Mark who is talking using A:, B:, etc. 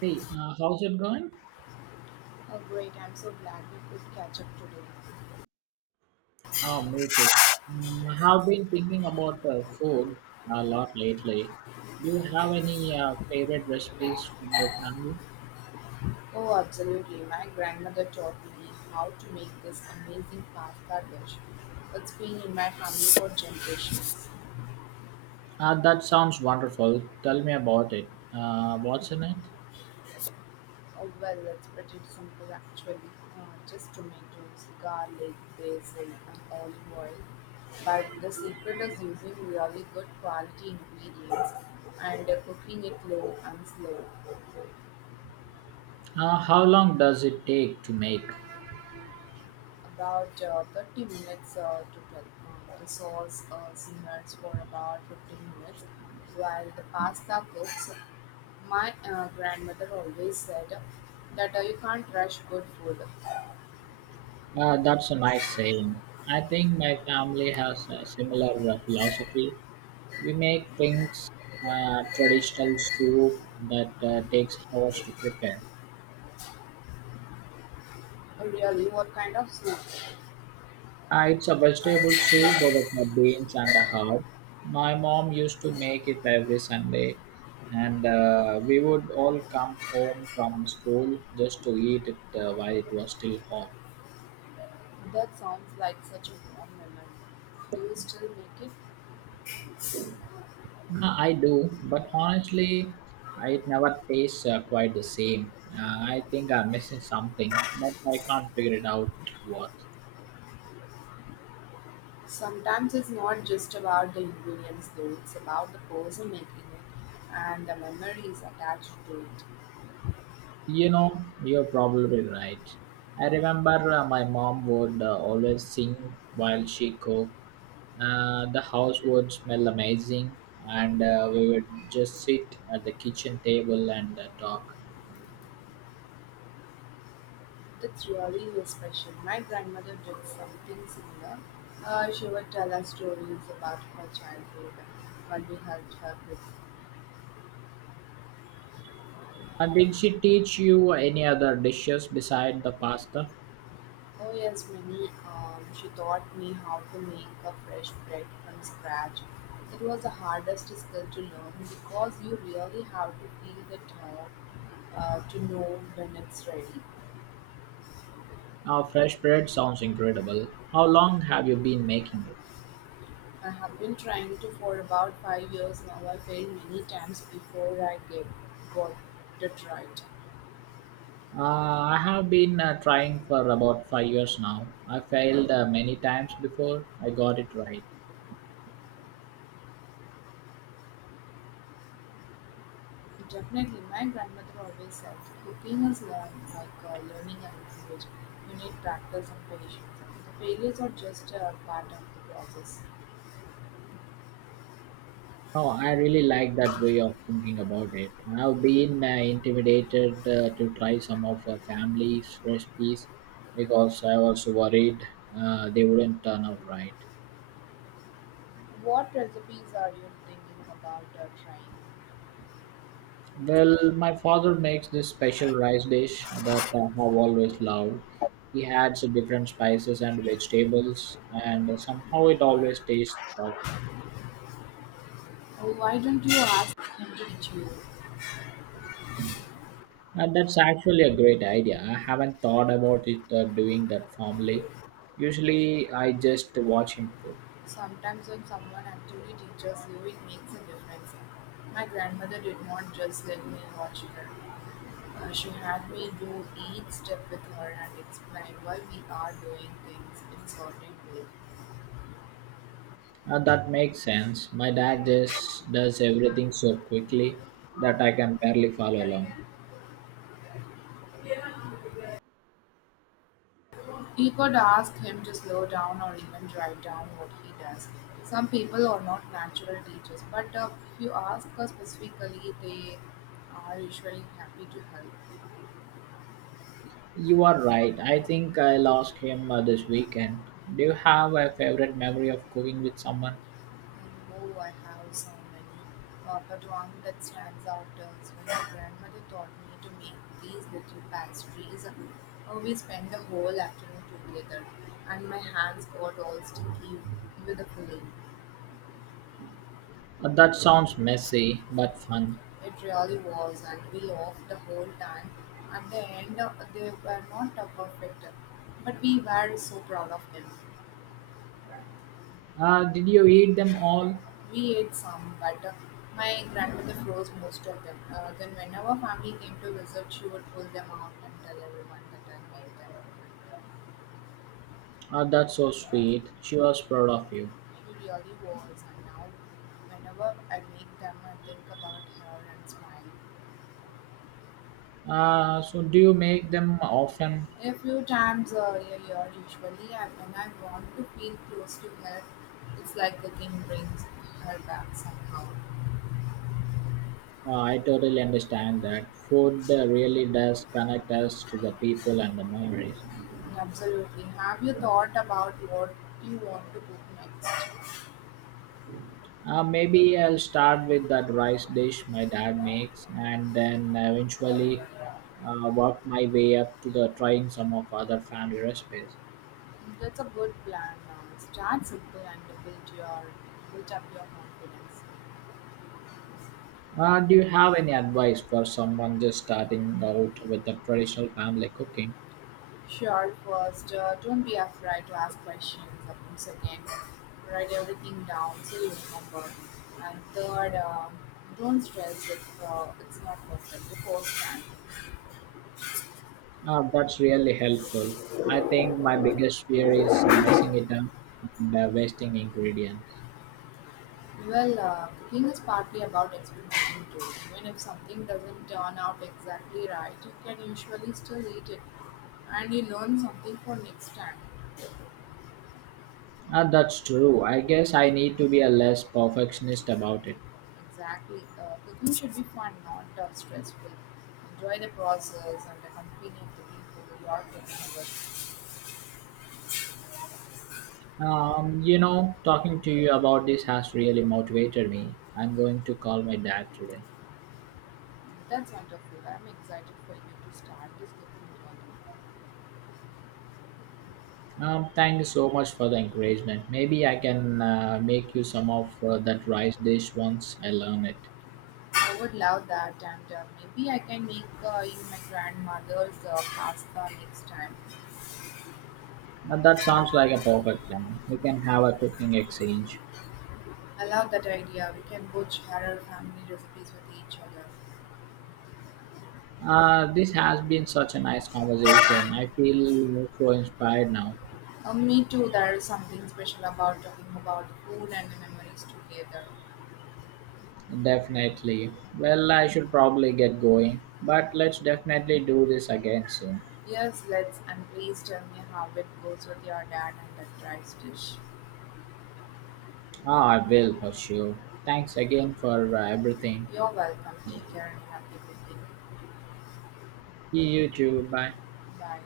A: Hey, how's it going?
B: Oh, great. I'm so glad we could catch up today.
A: Oh, me too. Mm, I have been thinking about food a lot lately. Do you have any favorite recipes from your family?
B: Oh, absolutely. My grandmother taught me how to make this amazing pasta dish. It's been in my family for generations.
A: That sounds wonderful. Tell me about it. What's in it?
B: Oh, well, it's pretty simple actually. Just tomatoes, garlic, basil, and olive oil. But the secret is using really good quality ingredients and cooking it low and slow.
A: How long does it take to make?
B: About 30 minutes to Um, the sauce simmers for about 15 minutes while the pasta cooks. My grandmother always said that you can't rush good food. Oh.
A: That's a nice saying. I think my family has a similar philosophy. We make things traditional soup that takes hours to prepare.
B: Really, what kind of soup?
A: It's a vegetable soup with beans and a herb. My mom used to make it every Sunday, and we would all come home from school just to eat it while it was still hot.
B: That sounds like such a warm memory. Do you still make it?
A: I do, but honestly, it never tastes quite the same. I think I'm missing something, but I can't figure it out what.
B: Sometimes it's not just about the ingredients though, it's about the person making it and the memories attached to it.
A: You know, you're probably right. I remember my mom would always sing while she cooked. The house would smell amazing, and we would just sit at the kitchen table and talk.
B: That's really so special. My grandmother did something similar. She would tell us stories about her childhood when we helped her with.
A: Did she teach you any other dishes beside the pasta?
B: Oh yes, Minnie, she taught me how to make a fresh bread from scratch. It was the hardest skill to learn because you really have to feel the dough to know when it's ready.
A: Fresh bread sounds incredible. How long have you been making it?
B: I have been trying to for about 5 years now. I failed many times before I gave got it right.
A: Uh, I have been trying for about 5 years now. I failed many times before I got it right.
B: Definitely, my grandmother always said, cooking is learned like learning a language. You need practice and patience. The failures are just a part of the process.
A: Oh, I really like that way of thinking about it. I've been intimidated to try some of family's recipes because I was worried they wouldn't turn out right.
B: What recipes are you thinking about or trying?
A: Well, my father makes this special rice dish that I have always loved. He adds different spices and vegetables, and somehow it always tastes perfect.
B: Oh, why don't you ask him to teach you?
A: And that's actually a great idea. I haven't thought about it doing that formally. Usually, I just watch him cook.
B: Sometimes when someone actually teaches you, it makes a difference. My grandmother did not just let me watch her. She had me do each step with her and explain why we are doing things in certain way.
A: That makes sense. My dad just does everything so quickly that I can barely follow along.
B: You could ask him to slow down or even write down what he does. Some people are not natural teachers, but if you ask us specifically, they are usually happy to help.
A: You are right. I think I lost him this weekend. Do you have a favorite memory of cooking with someone?
B: And Oh, I have so many. But one that stands out is when my grandmother taught me to make these little pastries. We spent the whole afternoon together, and my hands got all sticky with the filling.
A: That sounds messy but fun.
B: It really was, and we laughed the whole time. At the end, they were not perfect, but we were so proud of them.
A: Did you eat them all?
B: We ate some, but my grandmother froze most of them. Then, whenever family came to visit, she would pull them out and tell everyone that I made them.
A: That's so sweet. She was proud of you.
B: She really was, and now, whenever I make them, I think about her and smile.
A: So, do you make them often?
B: A few times a year, usually, when I want to feel close to her, it's like the king brings her back somehow.
A: I totally understand that. Food really does connect us to the people and the memories.
B: Absolutely. Have you thought about what you want to cook next?
A: Maybe I'll start with that rice dish my dad makes and then eventually work my way up to the trying some of other family recipes.
B: That's a good plan. Now, start simple and build up your confidence.
A: Do you have any advice for someone just starting out with the traditional family cooking?
B: Sure, first, don't be afraid to ask questions. Second, write everything down so you remember. And third, don't stress if it's not perfect the first time.
A: That's really helpful. I think my biggest fear is messing it up and wasting ingredients.
B: Well, cooking is partly about experimenting too. Even if something doesn't turn out exactly right, you can usually still eat it and you learn something for next time.
A: That's true. I guess I need to be a less perfectionist about it.
B: Exactly. Cooking should be fun, not stressful. Enjoy the process and accompany the people you are cooking with.
A: You know, talking to you about this has really motivated me. I'm going to call my dad today.
B: That's wonderful. I'm excited for you to start this cooking journey.
A: Thank you so much for the encouragement. Maybe I can make you some of that rice dish once I learn it.
B: I would love that, and maybe I can make you my grandmother's pasta next time.
A: That sounds like a perfect plan. We can have a cooking exchange.
B: I love that idea. We can both share our family recipes with each other.
A: This has been such a nice conversation. I feel so inspired now.
B: Me too. There is something special about talking about food and the memories together.
A: Definitely. Well, I should probably get going, but let's definitely do this again soon.
B: Yes, let's. And please tell me how it goes with your dad and that rice dish.
A: Ah, I will for sure. Thanks again for everything.
B: You're welcome. Take care and happy cooking.
A: See you too. Bye.
B: Bye.